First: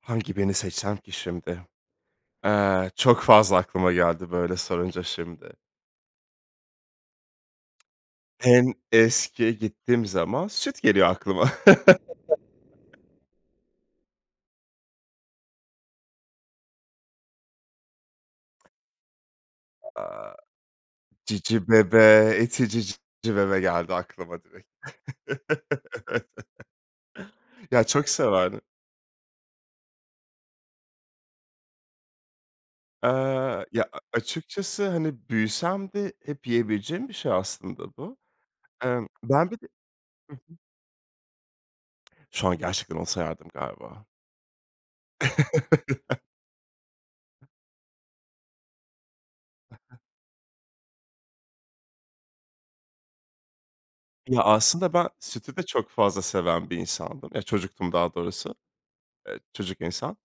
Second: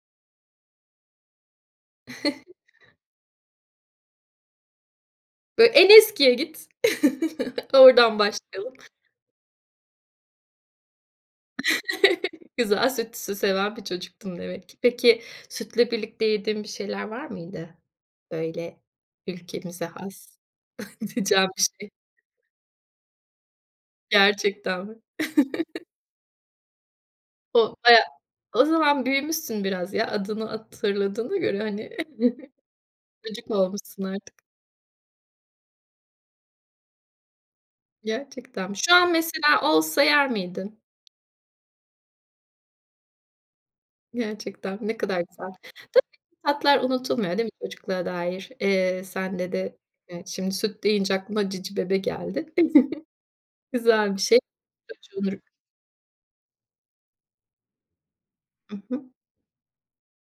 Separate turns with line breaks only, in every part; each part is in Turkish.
Hangi birini seçsem ki şimdi? Eee, çok fazla aklıma geldi böyle sorunca şimdi.
Böyle en eskiye git, oradan
En
başlayalım.
eski gittiğim zaman süt geliyor aklıma.
Güzel süt sü seven bir çocuktun demek ki. Peki, sütle birlikte yediğin bir şeyler var mıydı? Böyle ülkemize
Aaa,
has diyeceğin bir şey?
Cicibebe, ETİ Cicibebe geldi aklıma direkt.
Gerçekten mi? O
Ya,
baya
çok severdim.
o zaman büyümüşsün biraz ya adını hatırladığına göre hani. Çocuk mu
Eee, ya,
olmuşsun artık?
açıkçası hani büyüsem de hep yiyebileceğim bir şey aslında bu.
Gerçekten mi? Şu
Emm,
an
ben bir
mesela
de
olsa yer
Hı hı.
miydin?
Şu an gerçekten olsa yerdim galiba.
Gerçekten ne kadar güzel. Tabii ki, tatlar unutulmuyor, değil mi çocukluğa dair? Eee, sende de şimdi süt deyince aklına Cicibebe geldi. Güzel bir şey.
Ya, aslında ben
[unintelligible]
sütü de çok fazla seven bir insandım ya çocuktum daha doğrusu.
I hı.
Eee, çocuk insan.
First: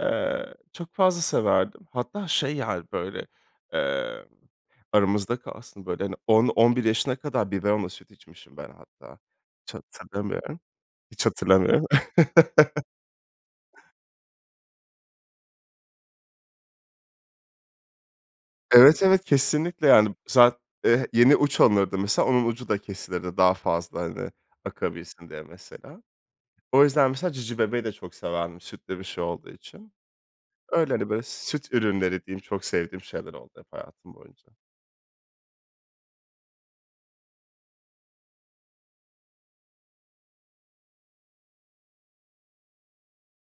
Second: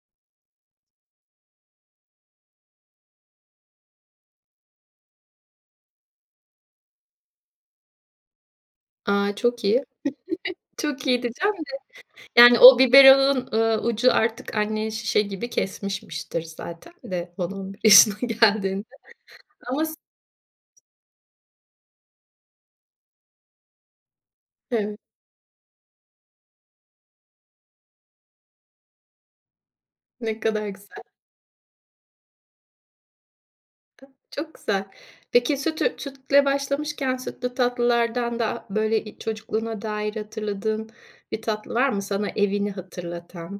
Eee, çok fazla severdim. Hatta şey yani, böyle, eee, aramızda kalsın böyle hani 10-11 yaşına kadar biberonla süt içmişim ben hatta.
A, çok
Hiç
iyi
hatırlamıyorum.
çok iyi
Hiç
diyeceğim de
hatırlamıyorum.
yani o biberonun, ııı, ucu artık anneye şişe gibi kesmişmiştir zaten de 10-11 yaşına geldiğinde
Evet, evet,
ama
kesinlikle
se
yani. [unintelligible] Eee, yeni uç alınırdı mesela onun ucu da kesilirdi daha fazla hani
Evet.
akabilsin diye mesela. O yüzden mesela Cicibebe'yi de çok severdim sütlü bir şey olduğu için.
Ne kadar
Öyle,
güzel.
hani, böyle süt ürünleri diyeyim çok sevdiğim şeyler oldu hep
A,
hayatım boyunca.
çok güzel. Peki sütü sütle başlamışken sütlü tatlılardan da böyle i çocukluğuna dair hatırladığın bir tatlı var mı sana evini hatırlatan?